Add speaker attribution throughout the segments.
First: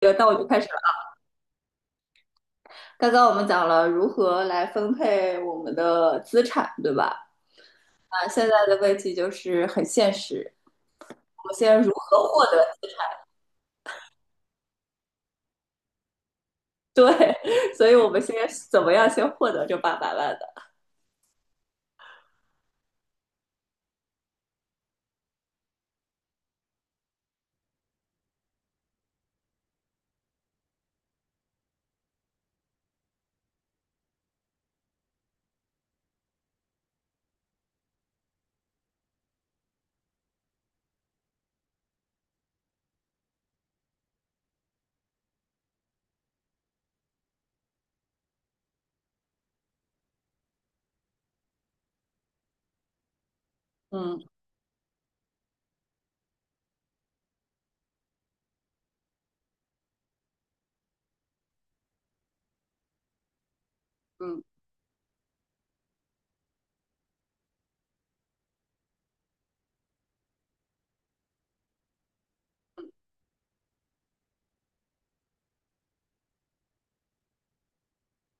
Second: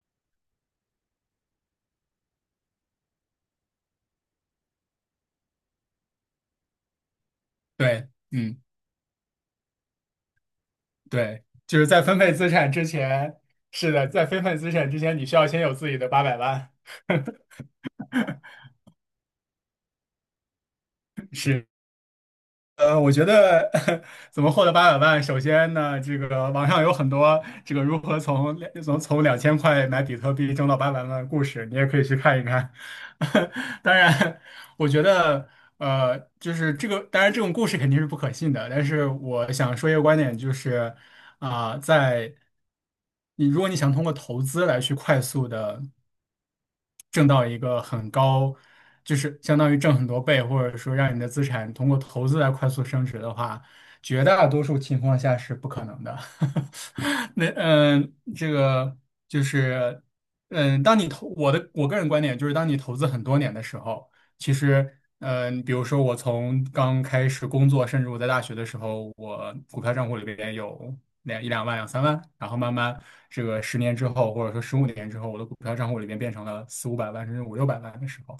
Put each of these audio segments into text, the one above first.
Speaker 1: 那我就开始了。刚刚我们讲了如何来分配我们的资产，对吧？
Speaker 2: 对，
Speaker 1: 现在
Speaker 2: 嗯，
Speaker 1: 的问题就是很现实，我
Speaker 2: 对，
Speaker 1: 们
Speaker 2: 就
Speaker 1: 先
Speaker 2: 是
Speaker 1: 如
Speaker 2: 在分
Speaker 1: 何
Speaker 2: 配
Speaker 1: 获
Speaker 2: 资
Speaker 1: 得？
Speaker 2: 产之前。是的，在分配资产之前，你需要先有自己的八百万。
Speaker 1: 对，所以我们先怎么样先获得这800万的？
Speaker 2: 是。我觉得。 怎么获得800万，首先呢，这个网上有很多这个如何从2000块买比特币挣到八百万的故事，你也可以去看一看。当然，我觉得。就是这个，当然这种故事肯定是不可信的，但是我想说一个观点，就是。啊、在如果你想通过投资来去快速的挣到一个很高，就是相当于挣很多倍，或者说让你的资产通过投资来快速升值的话，绝
Speaker 1: 嗯
Speaker 2: 大多数情况下是不可能的。这个就是。当你投我的我个人观点就是，当你投资很多年的时候，
Speaker 1: 嗯
Speaker 2: 其实。嗯，比如说我从刚开始工作，甚至我在大学的时候，我股票账户里边有两万、两三万，然后慢慢这个10年之后，或者说15年之后，我的股票账户里面变成了四五百万甚至五六百万的时候，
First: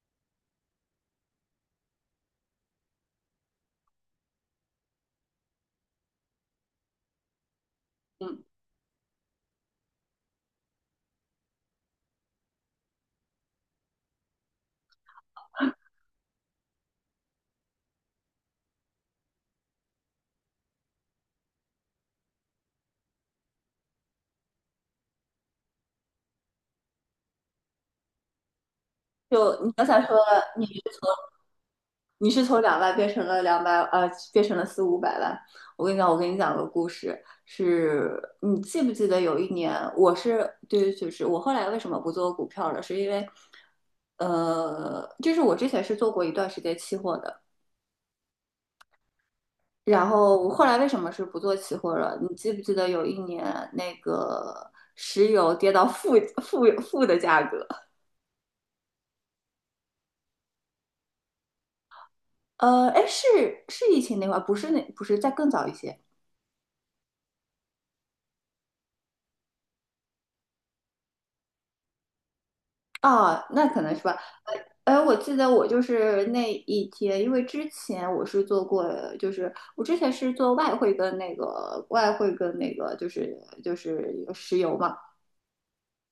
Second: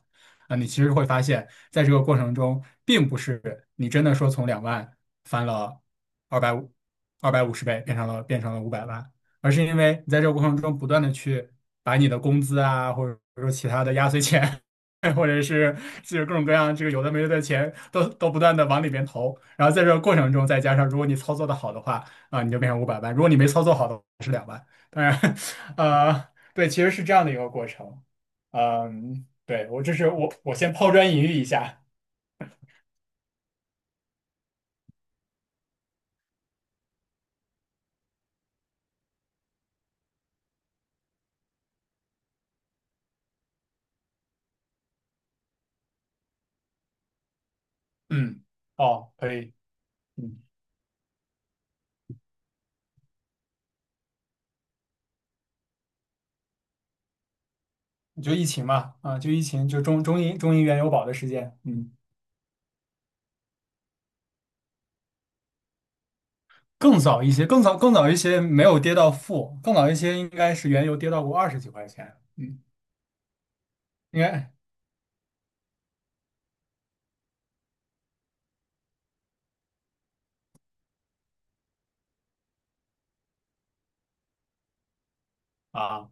Speaker 2: 那你其实会发现，在这个过程中，并不是你真的说从两万翻了二百五二百五十倍，变成了变
Speaker 1: 嗯。
Speaker 2: 成了五百万，而是因为你在这个过程中不断的去把你的工资啊，或者说其他的压岁钱。或者是就是各种各样这个有的没的的钱都不断的往里边投，然后在这个过程中再加上，如果你操作的好的话，你就变成五百万。如果你没操作好的话当然。对，其实是这样的一个过程。嗯，
Speaker 1: 就
Speaker 2: 对，
Speaker 1: 你
Speaker 2: 我
Speaker 1: 刚
Speaker 2: 这
Speaker 1: 才
Speaker 2: 是
Speaker 1: 说
Speaker 2: 我我
Speaker 1: 你
Speaker 2: 先抛砖引玉一下。
Speaker 1: 你是从2万变成了200，变成了四五百万。我跟你讲，我跟你讲个故事。是你记不记得有一年，我是对，就是我后来为什么不做股票了，是因为，就是我之前是做过一段时间期货的。
Speaker 2: 嗯，哦，可以。
Speaker 1: 然
Speaker 2: 嗯，
Speaker 1: 后我后来为什么是不做期货了？你记不记得有一年那个石油跌到负的价格？
Speaker 2: 就疫情嘛，就疫情，就中银原油宝的事件。嗯，
Speaker 1: 哎，是疫情那会儿，不是再更早一些。
Speaker 2: 更早一些，更早一些没有跌到负，更早一些应该是原油跌到过二十几块钱。嗯，
Speaker 1: 啊，那可能是吧。
Speaker 2: 应该。
Speaker 1: 哎，我记得我就是那一天，因为之前我是做过，就是我之前是做外汇跟那个外汇跟石油嘛。
Speaker 2: 啊，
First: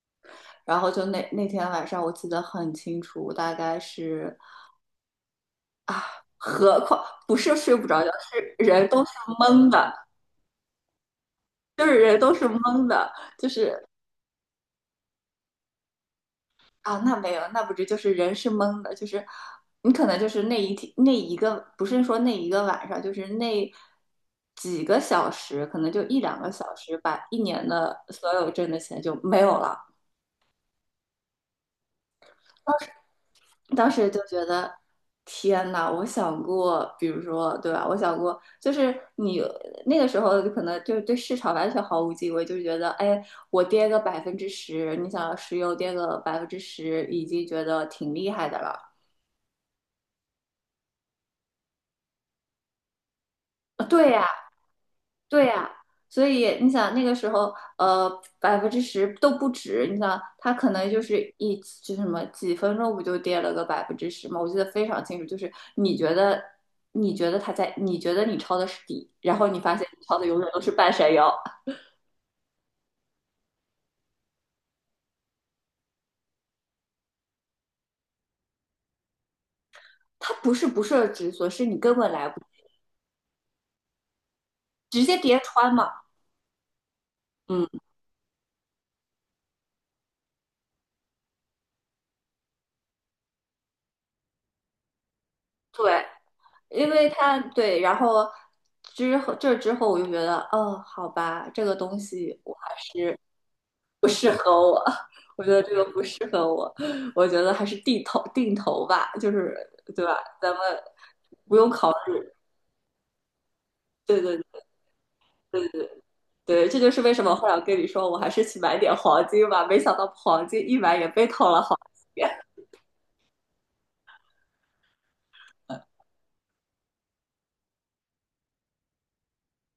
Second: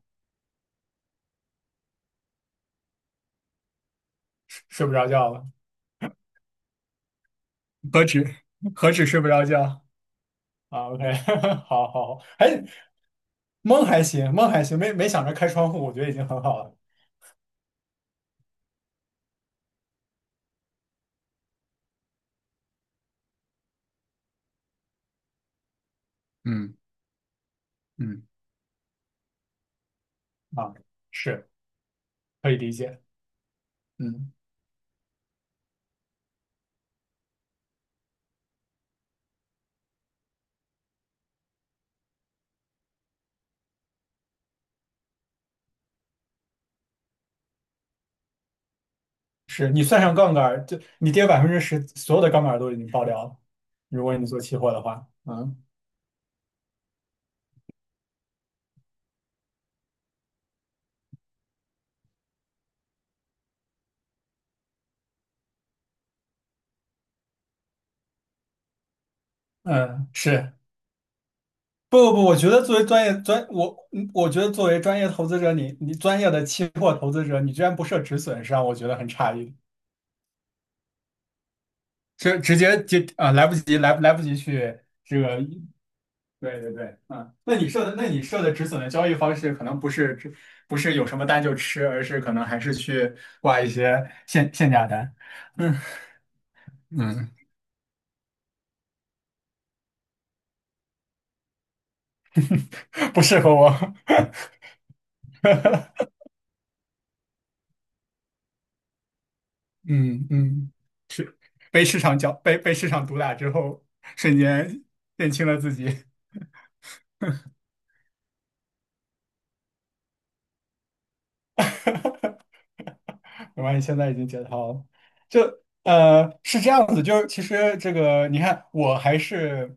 Speaker 1: 然后就那天晚上我记得很清楚，大概是
Speaker 2: 睡不着觉了。
Speaker 1: 何况不是睡不着
Speaker 2: 何
Speaker 1: 觉，
Speaker 2: 止
Speaker 1: 是人
Speaker 2: 何
Speaker 1: 都
Speaker 2: 止
Speaker 1: 是
Speaker 2: 睡不着
Speaker 1: 懵
Speaker 2: 觉。
Speaker 1: 的。
Speaker 2: OK。
Speaker 1: 就
Speaker 2: 好
Speaker 1: 是
Speaker 2: 好，
Speaker 1: 人
Speaker 2: 好
Speaker 1: 都是
Speaker 2: 还
Speaker 1: 懵的。就
Speaker 2: 蒙
Speaker 1: 是
Speaker 2: 还行，蒙还行，没想着开窗户，我觉得已经很好了。
Speaker 1: 啊，那没有，那不是就是人是懵的。就是你可能就是那一天那一个，不是说那一个晚上，就是那几个小时，可能就一两个小
Speaker 2: 嗯
Speaker 1: 时，把一年的
Speaker 2: 嗯。
Speaker 1: 所有挣的钱就没有了。
Speaker 2: 啊，是，可以理解。
Speaker 1: 当时就
Speaker 2: 嗯，
Speaker 1: 觉得，天呐，我想过，比如说，对吧？我想过，就是你那个时候就可能就是对市场完全毫无敬畏，就是觉得，哎，我跌个百分之十，你想石油跌个百分之十，已经觉得挺厉害的了。
Speaker 2: 是你算上杠杆儿，就你跌10%，所有的杠杆儿都已经爆掉了。如
Speaker 1: 对
Speaker 2: 果你
Speaker 1: 呀。
Speaker 2: 做期货的话。
Speaker 1: 对
Speaker 2: 嗯
Speaker 1: 呀。所以你想那个时候，呃，百分之十都不止。你想，它可能就是就是什么几分钟不就跌了个百分之十吗？我记得非常清楚，就是你觉得它在，你觉得你抄的是底，然后你发现你
Speaker 2: 嗯，
Speaker 1: 抄的永远
Speaker 2: 是。
Speaker 1: 都是半山腰。
Speaker 2: 不不不，我觉得作为专业投资者，你专业的期货投资者，你居然不设止损，是让我觉得很诧异。
Speaker 1: 它不是不设止损，是你根本来
Speaker 2: 就
Speaker 1: 不
Speaker 2: 直接来不及去
Speaker 1: 直接
Speaker 2: 这个。
Speaker 1: 跌穿嘛。
Speaker 2: 对对对，嗯，那
Speaker 1: 嗯，
Speaker 2: 你设的那你设的止损的交易方式，可能不是有什么单就吃，而是可能还是去挂一些限价单。嗯
Speaker 1: 对，因为
Speaker 2: 嗯。
Speaker 1: 它对。然后这之后我就觉得，哦，好吧，这个东西。
Speaker 2: 不适合我。
Speaker 1: 不适合 我。我觉得这个不适合我。我觉得还是定投定投吧，就是对吧？
Speaker 2: 嗯
Speaker 1: 咱们
Speaker 2: 嗯，是
Speaker 1: 不用
Speaker 2: 被
Speaker 1: 考
Speaker 2: 市
Speaker 1: 虑。
Speaker 2: 场搅被被市场毒打之后，
Speaker 1: 对
Speaker 2: 瞬
Speaker 1: 对
Speaker 2: 间认清了自己。
Speaker 1: 对，这就是为什么后来我跟你说，我还是去买点黄金吧，没想到黄金一买也被套了好几遍。
Speaker 2: 我发现现在已经解套了。就是这样子，就是其实这个你看，我还是。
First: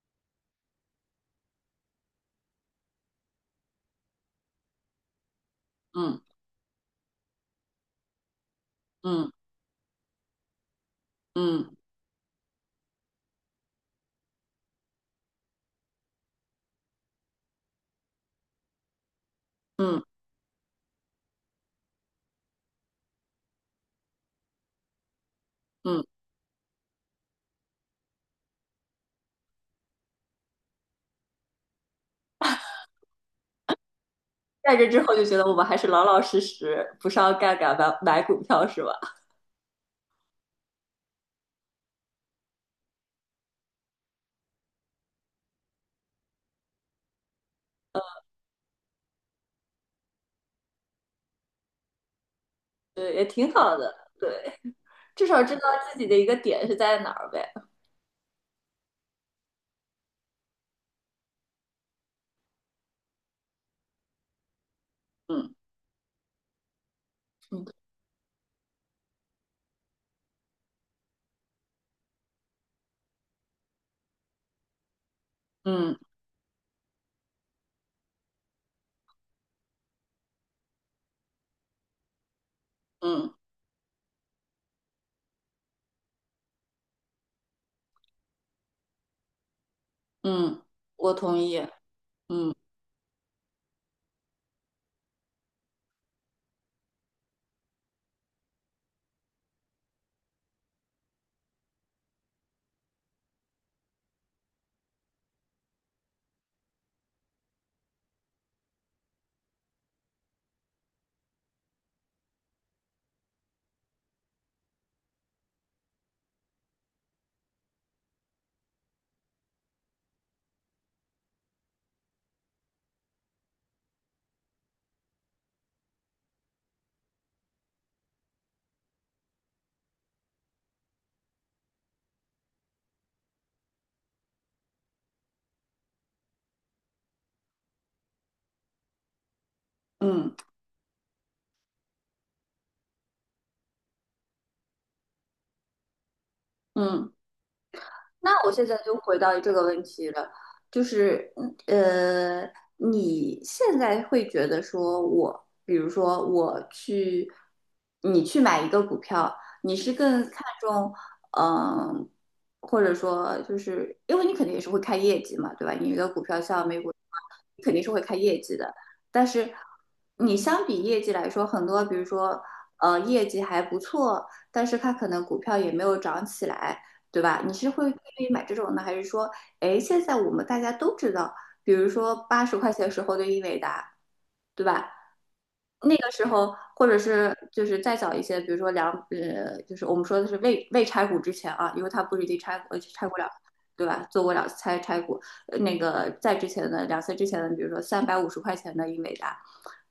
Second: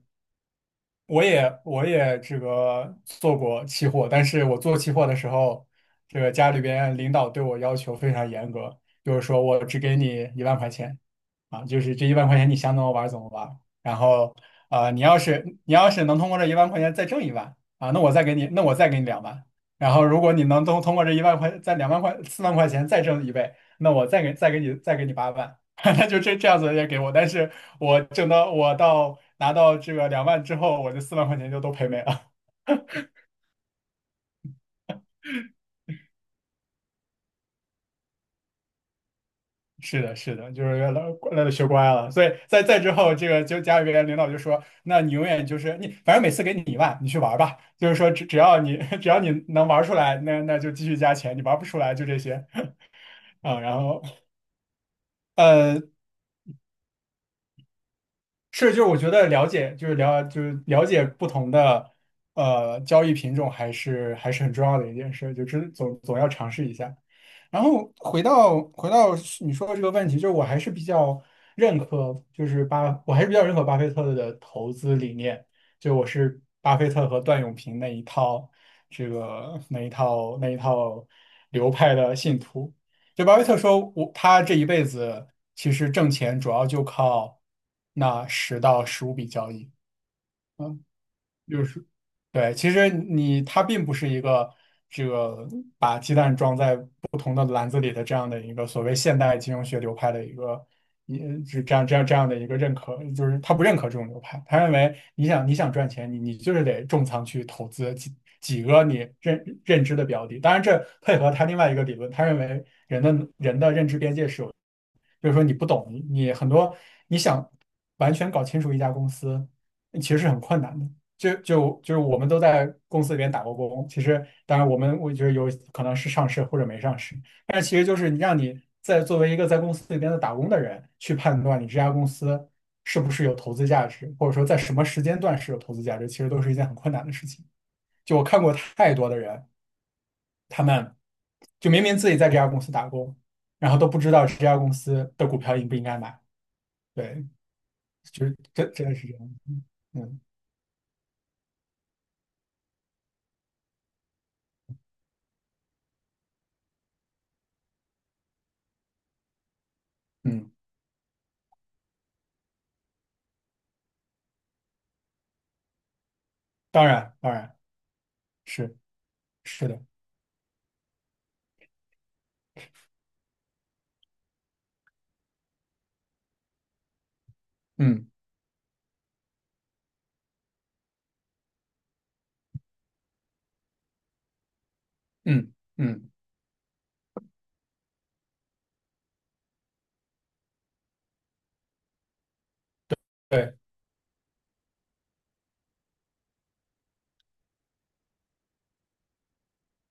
Speaker 2: 我也这个做过期货，但是我做期货的时候，这
Speaker 1: 嗯
Speaker 2: 个家里边领导对我要求非常严格，就是
Speaker 1: 嗯
Speaker 2: 说我只给你一万块钱。
Speaker 1: 嗯
Speaker 2: 就是这一万块钱你想怎么玩儿怎么玩儿，然后你要是能通过这一万块钱再挣一万。那我再给你两万，然
Speaker 1: 嗯
Speaker 2: 后如果你能通过这一万块再2万块四万块钱再挣一倍，那我再给你8万。
Speaker 1: 嗯。
Speaker 2: 那就这样子也给我，但是我挣到我到拿到这个两万之后，我这四万块钱就都赔没了。
Speaker 1: 在这之后就觉得我们还是老老实实，不上杠杆买买股票是吧？
Speaker 2: 是的，是的，就是学乖了，所以在之后，这个就家里边领导就说，那你永远就是你，反正每次给你一万，你去玩儿吧。就是说只要你 只要你能玩儿出来，那就继续加钱，你玩儿不出来就这些。
Speaker 1: 对，也 挺
Speaker 2: 然
Speaker 1: 好的，
Speaker 2: 后。
Speaker 1: 对，至少知道
Speaker 2: 呃。”
Speaker 1: 自己的一个点是在哪儿呗。
Speaker 2: 是，就是我觉得了解，就是了解不同的交易品种，还是很重要的一件事，就
Speaker 1: 嗯
Speaker 2: 知总总要尝试一下。然
Speaker 1: 嗯
Speaker 2: 后回到你说的这个问题，就是我还是比较认可巴菲特的投资理念，就
Speaker 1: 嗯
Speaker 2: 我是巴菲特和段永平那一套这个那一套那一套流派的信徒。就
Speaker 1: 嗯
Speaker 2: 巴菲特说我，他这一辈子其实挣钱主要就靠那10到15笔交易。
Speaker 1: 嗯，我同意。
Speaker 2: 就是，对，
Speaker 1: 嗯
Speaker 2: 其实他并不是一个这个把鸡蛋装在不同的篮子里的这样的一个所谓现代金融学流派的一个，一是这样的一个认可，就是他不认可这种流派，他认为你想赚钱，你就是得重仓去投资几个你认知的标的，当然这配合他另外一个理论，他认为人的认知边界是有。就是说你不懂，你很多你想完全搞清楚一家公司，其实是很困难的。就是我们都在公司里边打过工，其实当然我觉得有可能是上市或者没上市，但是其实就是你让你在作为一个在公司里边的打工的人去判断你这家公司是不是有投资价值，或者说在什么时间段是有投资价值，其实都是一件很困难的事情。就我看过太多的人，
Speaker 1: 嗯
Speaker 2: 他们就明明自己在这家公司打工，然后都不知道这家公司的股票应不应该买。
Speaker 1: 嗯。
Speaker 2: 对，就
Speaker 1: 那
Speaker 2: 是
Speaker 1: 我现
Speaker 2: 真
Speaker 1: 在
Speaker 2: 真的
Speaker 1: 就
Speaker 2: 是这
Speaker 1: 回
Speaker 2: 样。
Speaker 1: 到这个
Speaker 2: 嗯
Speaker 1: 问题
Speaker 2: 嗯，
Speaker 1: 了，就是呃，你现在会觉得说我，比如说我去，你去买一个股票，你是更看
Speaker 2: 嗯，
Speaker 1: 重嗯、或者说就是因为你肯定也是会看业绩嘛，对吧？你一个股票像美
Speaker 2: 当
Speaker 1: 股，
Speaker 2: 然当然，
Speaker 1: 你肯定是会看业绩的，
Speaker 2: 是
Speaker 1: 但是
Speaker 2: 是的。
Speaker 1: 你相比业绩来说，很多比如说业绩还不错，但是它可能股票也没有涨起来。对吧？你是会愿
Speaker 2: 嗯。
Speaker 1: 意买这种呢，还是说，哎，现在我们大家都知道，比如说80块时候的英伟达，对吧？
Speaker 2: 嗯
Speaker 1: 那
Speaker 2: 嗯，
Speaker 1: 个时候，或者是就是再早一些，比如说就是我们说的是未拆股之前啊，因为他不是已经拆过了，
Speaker 2: 对
Speaker 1: 对吧？做过两次拆股。那个在之前的两次之前的，比如说350块的英伟达，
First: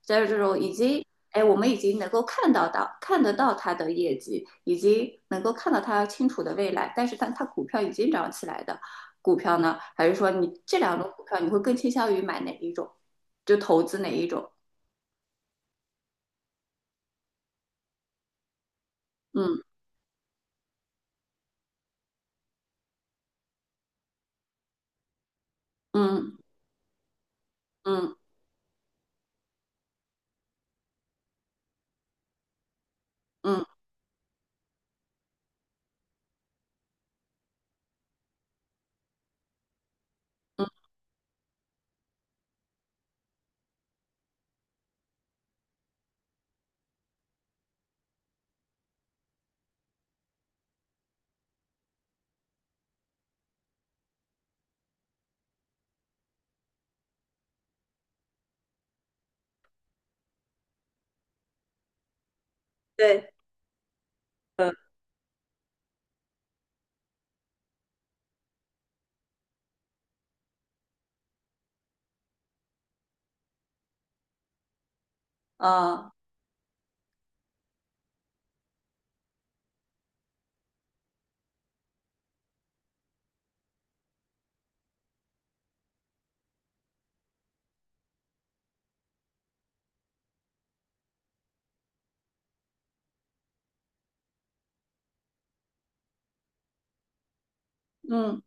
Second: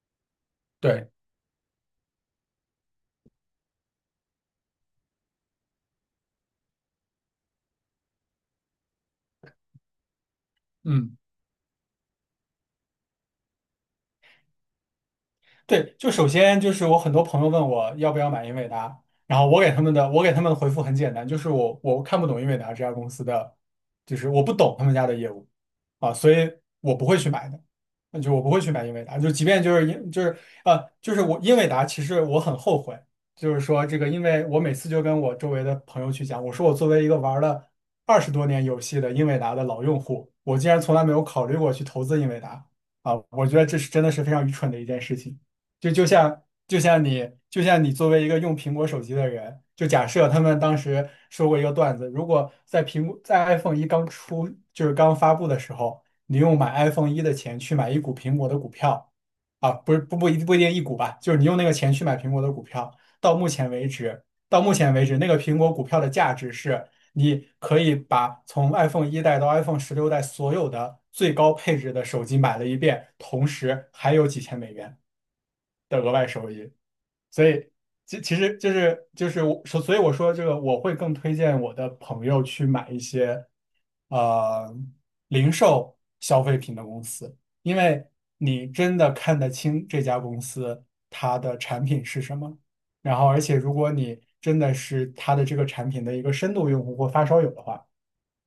Speaker 1: 在这种已经，
Speaker 2: 对。
Speaker 1: 哎，我们已经能够看到到看得到它的业绩，已经能够看到它清楚的未来，但是它股票已经涨起来的股票呢，还是说你这两种
Speaker 2: 嗯。
Speaker 1: 股票，你会更倾向于买哪一种？就投资哪一种？
Speaker 2: 对，就首先就是我很多朋友问我要不要买英伟达，然后我
Speaker 1: 嗯
Speaker 2: 给他们的我给他们的回复很简单，就是我看不懂英伟达这家公司的，就是我不懂他们家的业务，啊，所
Speaker 1: 嗯。
Speaker 2: 以我不会去买的，
Speaker 1: 嗯
Speaker 2: 那就我不会去买英伟达，就即便就是英就是呃就是我英伟达，其实我很后悔，就是
Speaker 1: 嗯，
Speaker 2: 说这个，因为我每次就跟我周围的朋友去讲，我说我作为一个玩了20多年游戏的英伟达的老用户，我竟然从来没有考虑过去投资英伟达。啊，我觉得这是真的是非常愚蠢的一件事情。就像你作为一个用苹果手机的人，就假设他们当时说过一个段子，如果在苹果在 iPhone 一刚出就是刚发布的时候，你用买 iPhone 一的钱去买一股苹果的股票，不是不不一不一定一股吧，就是你用那个钱去买苹果的股票，
Speaker 1: 对，
Speaker 2: 到目前为止那个苹果股票的价值是。你可以把从 iPhone 一代到 iPhone 16代所有的最高配置的手机买了一遍，同时还有几千美元的
Speaker 1: 啊、
Speaker 2: 额外收益。所以，其实就是所以我说这个，我会更推荐我的朋友去买一些呃零售消费品的公司，因为你真的看得清这家公司它的产品是什么。然后，而且如果你真的是它的这个产品的一个深度用户或发烧友的话，
Speaker 1: 嗯，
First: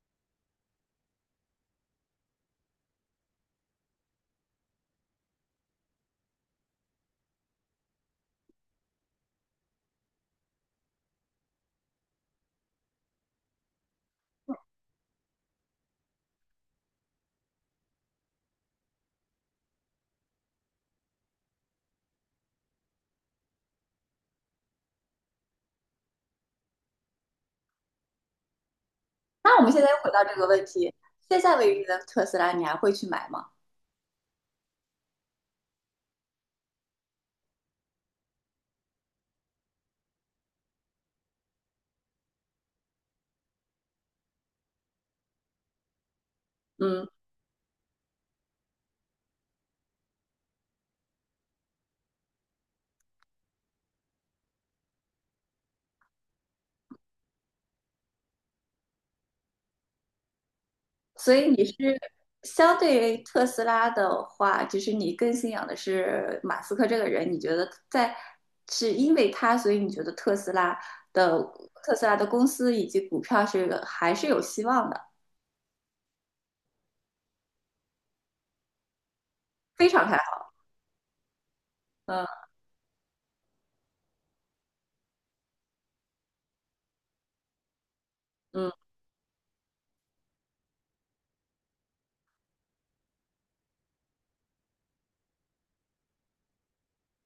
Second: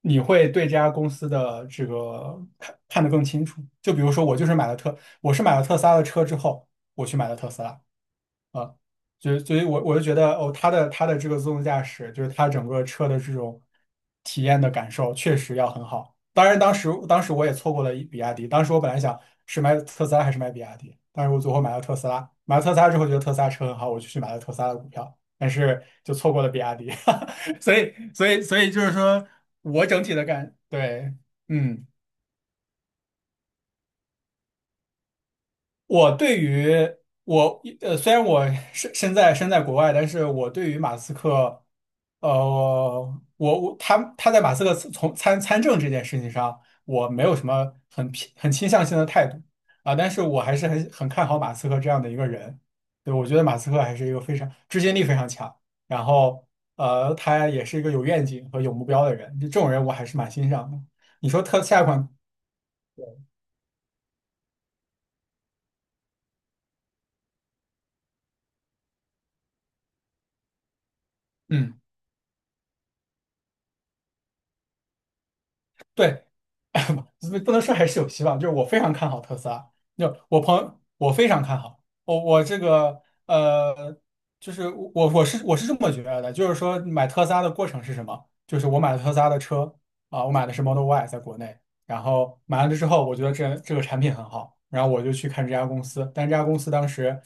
Speaker 2: 你会对这家公司的这个看得更清楚。就比如说，我是买了特斯拉的车之后，我去买了特斯拉。啊，就所以我就觉得哦，它的这个自动驾驶，就是它整个车的这种体验的感受，确实要很好。当然，当时我也错过了比亚迪，当时我本来想是买特斯拉还是买比亚迪，但是我最后买了特斯拉。买了特斯拉之后，觉得特斯拉车很好，我就去买了特斯拉的股票，但是就错过了比亚迪。所以就是说
Speaker 1: 那我们现
Speaker 2: 我
Speaker 1: 在又
Speaker 2: 整
Speaker 1: 回
Speaker 2: 体
Speaker 1: 到
Speaker 2: 的
Speaker 1: 这个
Speaker 2: 感，
Speaker 1: 问题，
Speaker 2: 对，
Speaker 1: 现在为例
Speaker 2: 嗯。
Speaker 1: 的特斯拉，你还会去买吗？
Speaker 2: 我对于虽然我身在国外，但是我对于马斯克，呃，我他在马斯克从参政这件事情上，
Speaker 1: 嗯，
Speaker 2: 我没有什么很倾向性的态度啊，但是我还是很看好马斯克这样的一个人，对，我觉得马斯克还是一个非常执行力非常强，然后他也是一个有愿景和有目标的人，这种人我还是蛮欣赏的。你
Speaker 1: 所
Speaker 2: 说
Speaker 1: 以
Speaker 2: 特
Speaker 1: 你
Speaker 2: 下一
Speaker 1: 是
Speaker 2: 款，
Speaker 1: 相对于特斯拉的话，就是你更信仰的是马斯克这个人，你觉得在是因为他，所以你觉得特斯拉的
Speaker 2: 嗯。
Speaker 1: 特斯拉的公司以及股票是还是有希望的，
Speaker 2: 对，不能说还是有希望，就是我非常看好特斯拉，
Speaker 1: 非常
Speaker 2: 就
Speaker 1: 看
Speaker 2: 我
Speaker 1: 好。
Speaker 2: 朋友我非常看好，我
Speaker 1: 嗯
Speaker 2: 这个就是我是这么觉得的，就是说买特斯拉的过程是什么？就是我
Speaker 1: 嗯
Speaker 2: 买了特斯拉的车啊，我买的是 Model Y，在国内，然后买完了之后，我觉得这个产品很好，然后我就去看这家公司，但这家公司当时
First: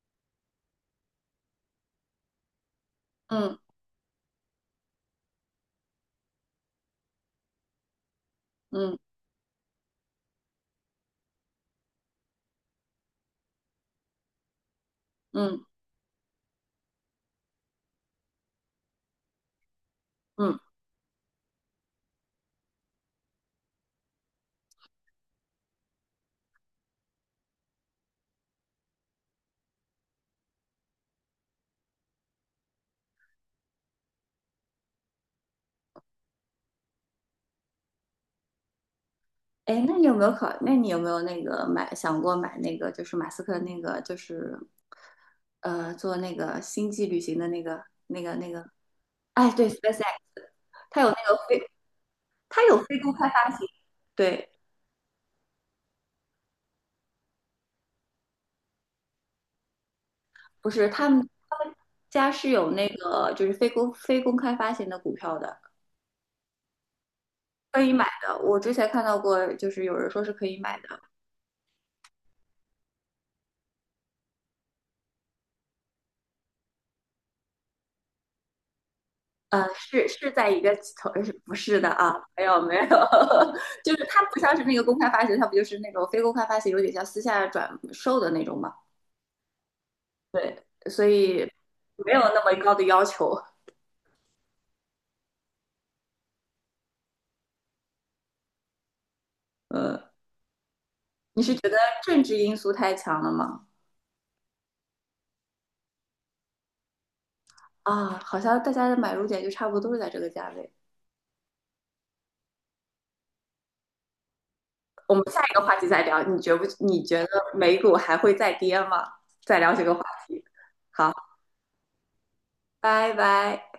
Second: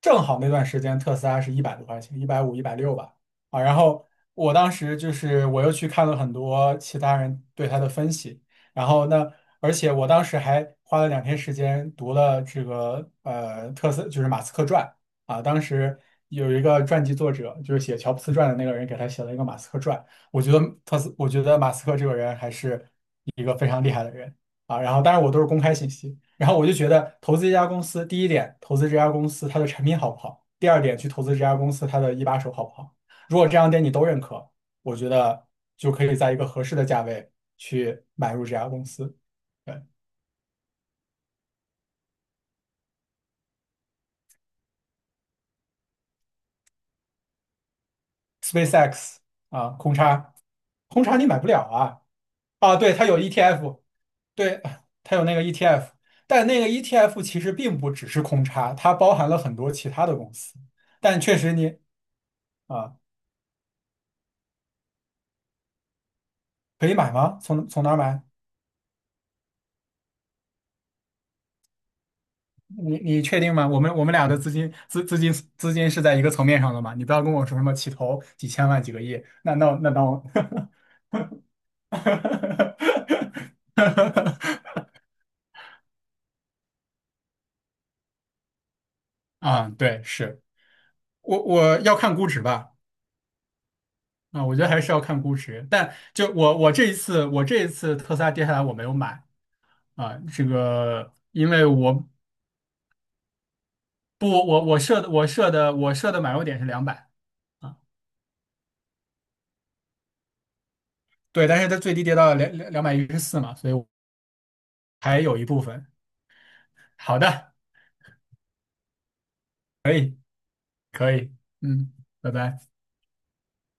Speaker 2: 正好那段时间特斯拉是一百多块钱，150、160吧。
Speaker 1: 嗯
Speaker 2: 啊，然后我当时就是我又去看了很多其他人对他的分析，然
Speaker 1: 嗯
Speaker 2: 后而且我当时还花了2天时间读了这个就是马斯克传啊，当
Speaker 1: 嗯
Speaker 2: 时有一个传记作者就是写乔布斯传的那个人给他写了一个马斯克传，我觉
Speaker 1: 嗯。
Speaker 2: 得我觉得马斯克这个人还是一个非常厉害的人啊，然后当然我都是公开信息，然后我就觉得投资一家公司，第一点投资这家公司它的产品好不好，第二点去投资这家公司它的一把手好不好。如果这两点你都认可，我觉得就可以在一个合适的价位去买入这家公司。对
Speaker 1: 哎，那你有没有那个想过买那个就是马斯克那个就是做那个星际旅行的那个？
Speaker 2: ，SpaceX
Speaker 1: 哎，对
Speaker 2: 啊，空
Speaker 1: ，SpaceX,
Speaker 2: 差，
Speaker 1: 它
Speaker 2: 空
Speaker 1: 有那
Speaker 2: 差你
Speaker 1: 个
Speaker 2: 买不
Speaker 1: 非
Speaker 2: 了啊
Speaker 1: 它
Speaker 2: 啊，
Speaker 1: 有
Speaker 2: 对，
Speaker 1: 非
Speaker 2: 它
Speaker 1: 公
Speaker 2: 有
Speaker 1: 开发行。
Speaker 2: ETF，
Speaker 1: 对，
Speaker 2: 对，它有那个 ETF，但那个 ETF 其实并不只是空差，它包含了很多其他的公司，
Speaker 1: 不是他
Speaker 2: 但
Speaker 1: 们
Speaker 2: 确实
Speaker 1: 他
Speaker 2: 你
Speaker 1: 们家是有那
Speaker 2: 啊
Speaker 1: 个就是非公开发行的股票的，
Speaker 2: 可以买吗？从
Speaker 1: 可
Speaker 2: 从哪
Speaker 1: 以
Speaker 2: 儿
Speaker 1: 买
Speaker 2: 买？
Speaker 1: 的。我之前看到过，就是有人说是可以买的。
Speaker 2: 你确定吗？我们俩的资金是在一个层面上的嘛？你不要跟我说什么起投几千万几个亿，那那那那
Speaker 1: 是
Speaker 2: 我
Speaker 1: 是在一个投，是不是的啊？没有没有，就是它不像是那个 公开发行，它不就是那种非公开发行，有点像私下转售的那种嘛，
Speaker 2: 啊，对，是
Speaker 1: 所
Speaker 2: 我
Speaker 1: 以
Speaker 2: 我要
Speaker 1: 没
Speaker 2: 看
Speaker 1: 有
Speaker 2: 估值
Speaker 1: 那么
Speaker 2: 吧，
Speaker 1: 高的要求。
Speaker 2: 啊，我觉得还是要看估值。但就我这一次特斯拉跌下来我没有买
Speaker 1: 呃，
Speaker 2: 啊，这个
Speaker 1: 你
Speaker 2: 因
Speaker 1: 是
Speaker 2: 为
Speaker 1: 觉得
Speaker 2: 我
Speaker 1: 政治因素太强了吗？
Speaker 2: 不我设的买入点是两百啊，
Speaker 1: 啊，好像大家的买入点就差不多都是在这个价位。
Speaker 2: 对，但是它最低跌到两百一十四嘛，所以我
Speaker 1: 我
Speaker 2: 还
Speaker 1: 们
Speaker 2: 有
Speaker 1: 下
Speaker 2: 一
Speaker 1: 一个
Speaker 2: 部
Speaker 1: 话
Speaker 2: 分。
Speaker 1: 题再聊，你觉不？你
Speaker 2: 好
Speaker 1: 觉得
Speaker 2: 的。
Speaker 1: 美股还会再跌吗？再聊这个话题。好，
Speaker 2: 可以，嗯，拜拜。
Speaker 1: 拜拜。